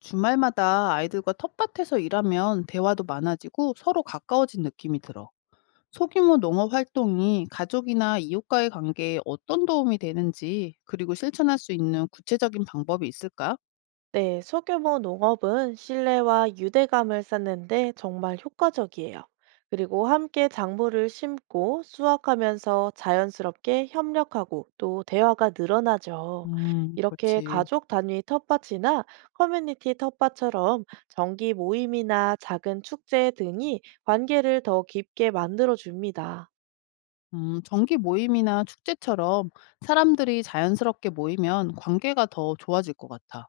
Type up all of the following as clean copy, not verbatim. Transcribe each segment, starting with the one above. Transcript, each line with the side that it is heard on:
left: 주말마다 아이들과 텃밭에서 일하면 대화도 많아지고 서로 가까워진 느낌이 들어. 소규모 농업 활동이 가족이나 이웃과의 관계에 어떤 도움이 되는지, 그리고 실천할 수 있는 구체적인 방법이 있을까?
right: 네, 소규모 농업은 신뢰와 유대감을 쌓는데 정말 효과적이에요. 그리고 함께 작물을 심고 수확하면서 자연스럽게 협력하고 또 대화가 늘어나죠. 이렇게
left: 그렇지.
right: 가족 단위 텃밭이나 커뮤니티 텃밭처럼 정기 모임이나 작은 축제 등이 관계를 더 깊게 만들어 줍니다.
left: 정기 모임이나 축제처럼 사람들이 자연스럽게 모이면 관계가 더 좋아질 것 같아.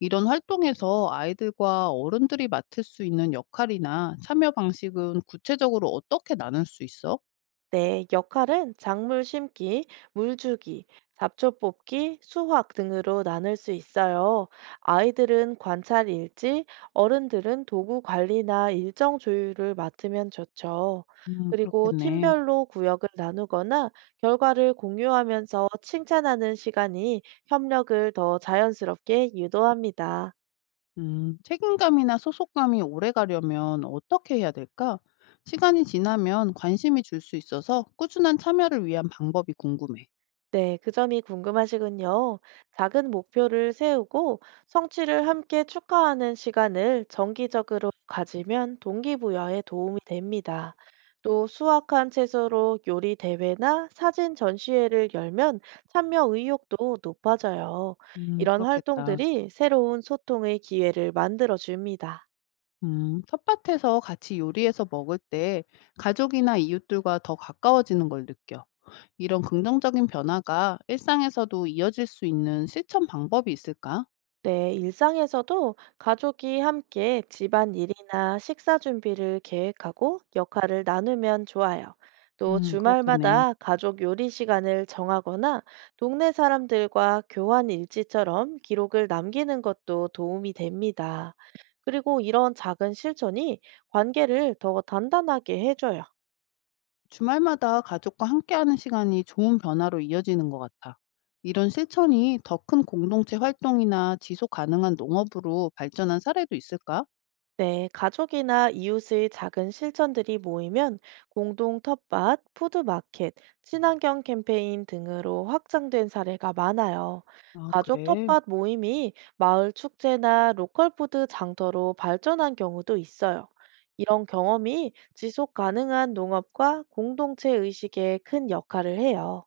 left: 이런 활동에서 아이들과 어른들이 맡을 수 있는 역할이나 참여 방식은 구체적으로 어떻게 나눌 수 있어?
right: 네, 역할은 작물 심기, 물 주기, 잡초 뽑기, 수확 등으로 나눌 수 있어요. 아이들은 관찰 일지, 어른들은 도구 관리나 일정 조율을 맡으면 좋죠. 그리고
left: 그렇겠네.
right: 팀별로 구역을 나누거나 결과를 공유하면서 칭찬하는 시간이 협력을 더 자연스럽게 유도합니다.
left: 책임감이나 소속감이 오래가려면 어떻게 해야 될까? 시간이 지나면 관심이 줄 수 있어서 꾸준한 참여를 위한 방법이 궁금해.
right: 네, 그 점이 궁금하시군요. 작은 목표를 세우고 성취를 함께 축하하는 시간을 정기적으로 가지면 동기부여에 도움이 됩니다. 또 수확한 채소로 요리 대회나 사진 전시회를 열면 참여 의욕도 높아져요. 이런
left: 그렇겠다.
right: 활동들이 새로운 소통의 기회를 만들어 줍니다.
left: 텃밭에서 같이 요리해서 먹을 때 가족이나 이웃들과 더 가까워지는 걸 느껴. 이런 긍정적인 변화가 일상에서도 이어질 수 있는 실천 방법이 있을까?
right: 네, 일상에서도 가족이 함께 집안 일이나 식사 준비를 계획하고 역할을 나누면 좋아요. 또
left: 그렇겠네.
right: 주말마다 가족 요리 시간을 정하거나 동네 사람들과 교환 일지처럼 기록을 남기는 것도 도움이 됩니다. 그리고 이런 작은 실천이 관계를 더 단단하게 해줘요.
left: 주말마다 가족과 함께하는 시간이 좋은 변화로 이어지는 것 같아. 이런 실천이 더 큰 공동체 활동이나 지속 가능한 농업으로 발전한 사례도 있을까?
right: 네, 가족이나 이웃의 작은 실천들이 모이면 공동 텃밭, 푸드마켓, 친환경 캠페인 등으로 확장된 사례가 많아요.
left: 아,
right: 가족
left: 그래.
right: 텃밭 모임이 마을 축제나 로컬 푸드 장터로 발전한 경우도 있어요. 이런 경험이 지속 가능한 농업과 공동체 의식에 큰 역할을 해요.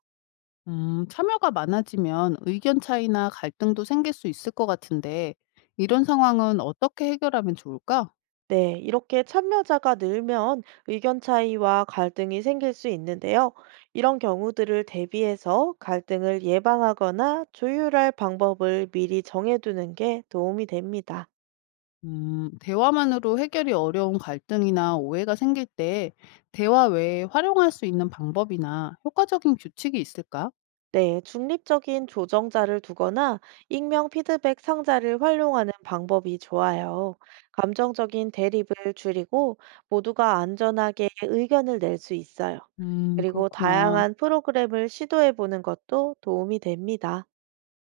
left: 참여가 많아지면 의견 차이나 갈등도 생길 수 있을 것 같은데, 이런 상황은 어떻게 해결하면 좋을까?
right: 네, 이렇게 참여자가 늘면 의견 차이와 갈등이 생길 수 있는데요. 이런 경우들을 대비해서 갈등을 예방하거나 조율할 방법을 미리 정해두는 게 도움이 됩니다.
left: 대화만으로 해결이 어려운 갈등이나 오해가 생길 때, 대화 외에 활용할 수 있는 방법이나 효과적인 규칙이 있을까?
right: 네, 중립적인 조정자를 두거나 익명 피드백 상자를 활용하는 방법이 좋아요. 감정적인 대립을 줄이고 모두가 안전하게 의견을 낼 수 있어요. 그리고
left: 그렇구나.
right: 다양한 프로그램을 시도해 보는 것도 도움이 됩니다.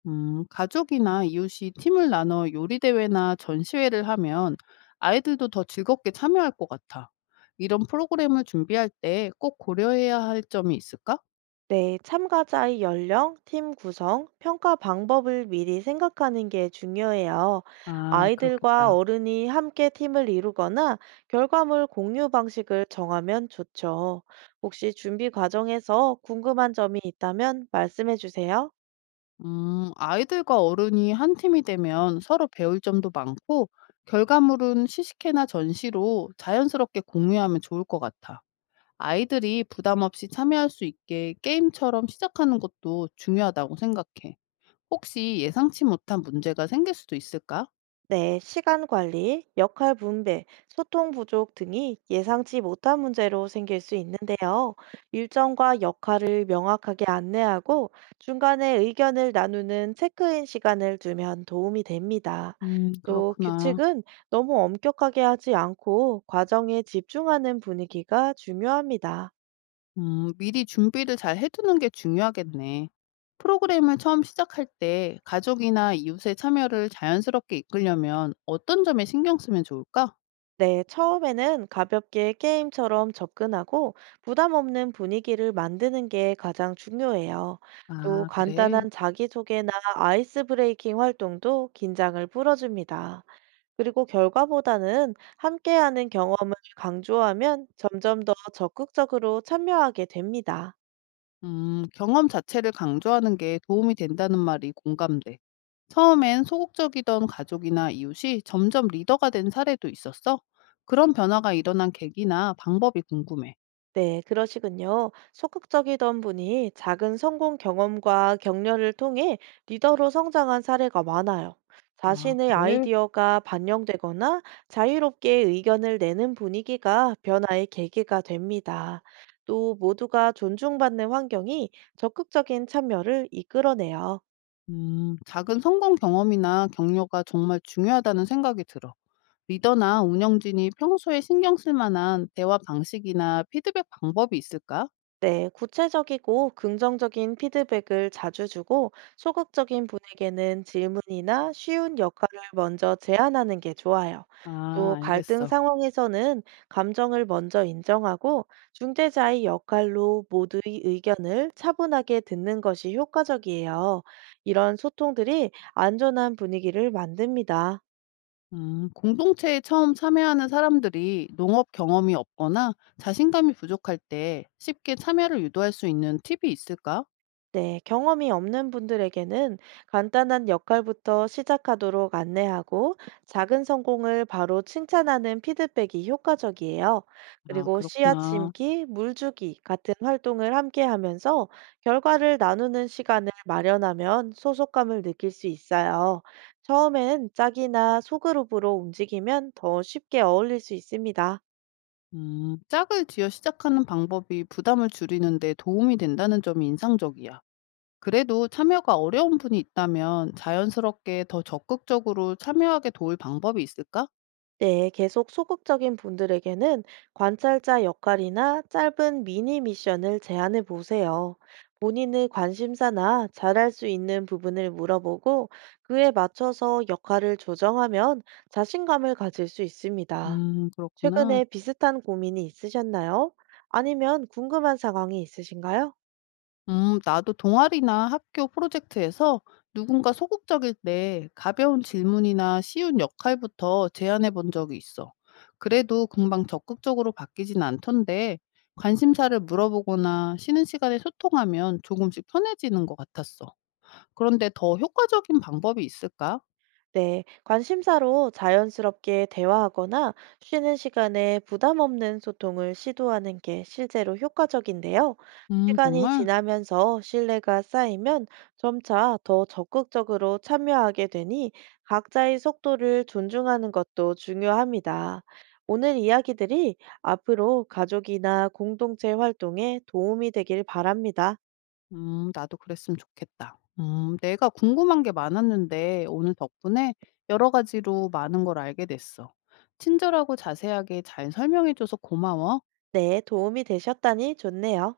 left: 가족이나 이웃이 팀을 나눠 요리 대회나 전시회를 하면 아이들도 더 즐겁게 참여할 것 같아. 이런 프로그램을 준비할 때 꼭 고려해야 할 점이 있을까?
right: 네, 참가자의 연령, 팀 구성, 평가 방법을 미리 생각하는 게 중요해요.
left: 아,
right: 아이들과
left: 그렇겠다.
right: 어른이 함께 팀을 이루거나 결과물 공유 방식을 정하면 좋죠. 혹시 준비 과정에서 궁금한 점이 있다면 말씀해 주세요.
left: 아이들과 어른이 한 팀이 되면 서로 배울 점도 많고, 결과물은 시식회나 전시로 자연스럽게 공유하면 좋을 것 같아. 아이들이 부담 없이 참여할 수 있게 게임처럼 시작하는 것도 중요하다고 생각해. 혹시 예상치 못한 문제가 생길 수도 있을까?
right: 네, 시간 관리, 역할 분배, 소통 부족 등이 예상치 못한 문제로 생길 수 있는데요. 일정과 역할을 명확하게 안내하고 중간에 의견을 나누는 체크인 시간을 두면 도움이 됩니다. 또
left: 그렇구나.
right: 규칙은 너무 엄격하게 하지 않고 과정에 집중하는 분위기가 중요합니다.
left: 미리 준비를 잘 해두는 게 중요하겠네. 프로그램을 처음 시작할 때 가족이나 이웃의 참여를 자연스럽게 이끌려면 어떤 점에 신경 쓰면 좋을까?
right: 네, 처음에는 가볍게 게임처럼 접근하고 부담 없는 분위기를 만드는 게 가장 중요해요. 또
left: 아, 그래.
right: 간단한 자기소개나 아이스 브레이킹 활동도 긴장을 풀어줍니다. 그리고 결과보다는 함께하는 경험을 강조하면 점점 더 적극적으로 참여하게 됩니다.
left: 경험 자체를 강조하는 게 도움이 된다는 말이 공감돼. 처음엔 소극적이던 가족이나 이웃이 점점 리더가 된 사례도 있었어? 그런 변화가 일어난 계기나 방법이 궁금해.
right: 네, 그러시군요. 소극적이던 분이 작은 성공 경험과 격려를 통해 리더로 성장한 사례가 많아요.
left: 아,
right: 자신의
left: 그래?
right: 아이디어가 반영되거나 자유롭게 의견을 내는 분위기가 변화의 계기가 됩니다. 또 모두가 존중받는 환경이 적극적인 참여를 이끌어내요.
left: 작은 성공 경험이나 격려가 정말 중요하다는 생각이 들어. 리더나 운영진이 평소에 신경 쓸 만한 대화 방식이나 피드백 방법이 있을까?
right: 네, 구체적이고 긍정적인 피드백을 자주 주고 소극적인 분에게는 질문이나 쉬운 역할을 먼저 제안하는 게 좋아요.
left: 아,
right: 또 갈등
left: 알겠어.
right: 상황에서는 감정을 먼저 인정하고 중재자의 역할로 모두의 의견을 차분하게 듣는 것이 효과적이에요. 이런 소통들이 안전한 분위기를 만듭니다.
left: 공동체에 처음 참여하는 사람들이 농업 경험이 없거나 자신감이 부족할 때 쉽게 참여를 유도할 수 있는 팁이 있을까?
right: 네, 경험이 없는 분들에게는 간단한 역할부터 시작하도록 안내하고 작은 성공을 바로 칭찬하는 피드백이 효과적이에요.
left: 아,
right: 그리고 씨앗
left: 그렇구나.
right: 심기, 물 주기 같은 활동을 함께 하면서 결과를 나누는 시간을 마련하면 소속감을 느낄 수 있어요. 처음엔 짝이나 소그룹으로 움직이면 더 쉽게 어울릴 수 있습니다.
left: 짝을 지어 시작하는 방법이 부담을 줄이는데 도움이 된다는 점이 인상적이야. 그래도 참여가 어려운 분이 있다면 자연스럽게 더 적극적으로 참여하게 도울 방법이 있을까?
right: 네, 계속 소극적인 분들에게는 관찰자 역할이나 짧은 미니 미션을 제안해 보세요. 본인의 관심사나 잘할 수 있는 부분을 물어보고 그에 맞춰서 역할을 조정하면 자신감을 가질 수 있습니다.
left: 그렇구나.
right: 최근에 비슷한 고민이 있으셨나요? 아니면 궁금한 상황이 있으신가요?
left: 나도 동아리나 학교 프로젝트에서 누군가 소극적일 때 가벼운 질문이나 쉬운 역할부터 제안해 본 적이 있어. 그래도 금방 적극적으로 바뀌진 않던데 관심사를 물어보거나 쉬는 시간에 소통하면 조금씩 편해지는 것 같았어. 그런데 더 효과적인 방법이 있을까?
right: 네, 관심사로 자연스럽게 대화하거나 쉬는 시간에 부담 없는 소통을 시도하는 게 실제로 효과적인데요. 시간이
left: 정말?
right: 지나면서 신뢰가 쌓이면 점차 더 적극적으로 참여하게 되니 각자의 속도를 존중하는 것도 중요합니다. 오늘 이야기들이 앞으로 가족이나 공동체 활동에 도움이 되길 바랍니다.
left: 나도 그랬으면 좋겠다. 내가 궁금한 게 많았는데 오늘 덕분에 여러 가지로 많은 걸 알게 됐어. 친절하고 자세하게 잘 설명해 줘서 고마워.
right: 네, 도움이 되셨다니 좋네요.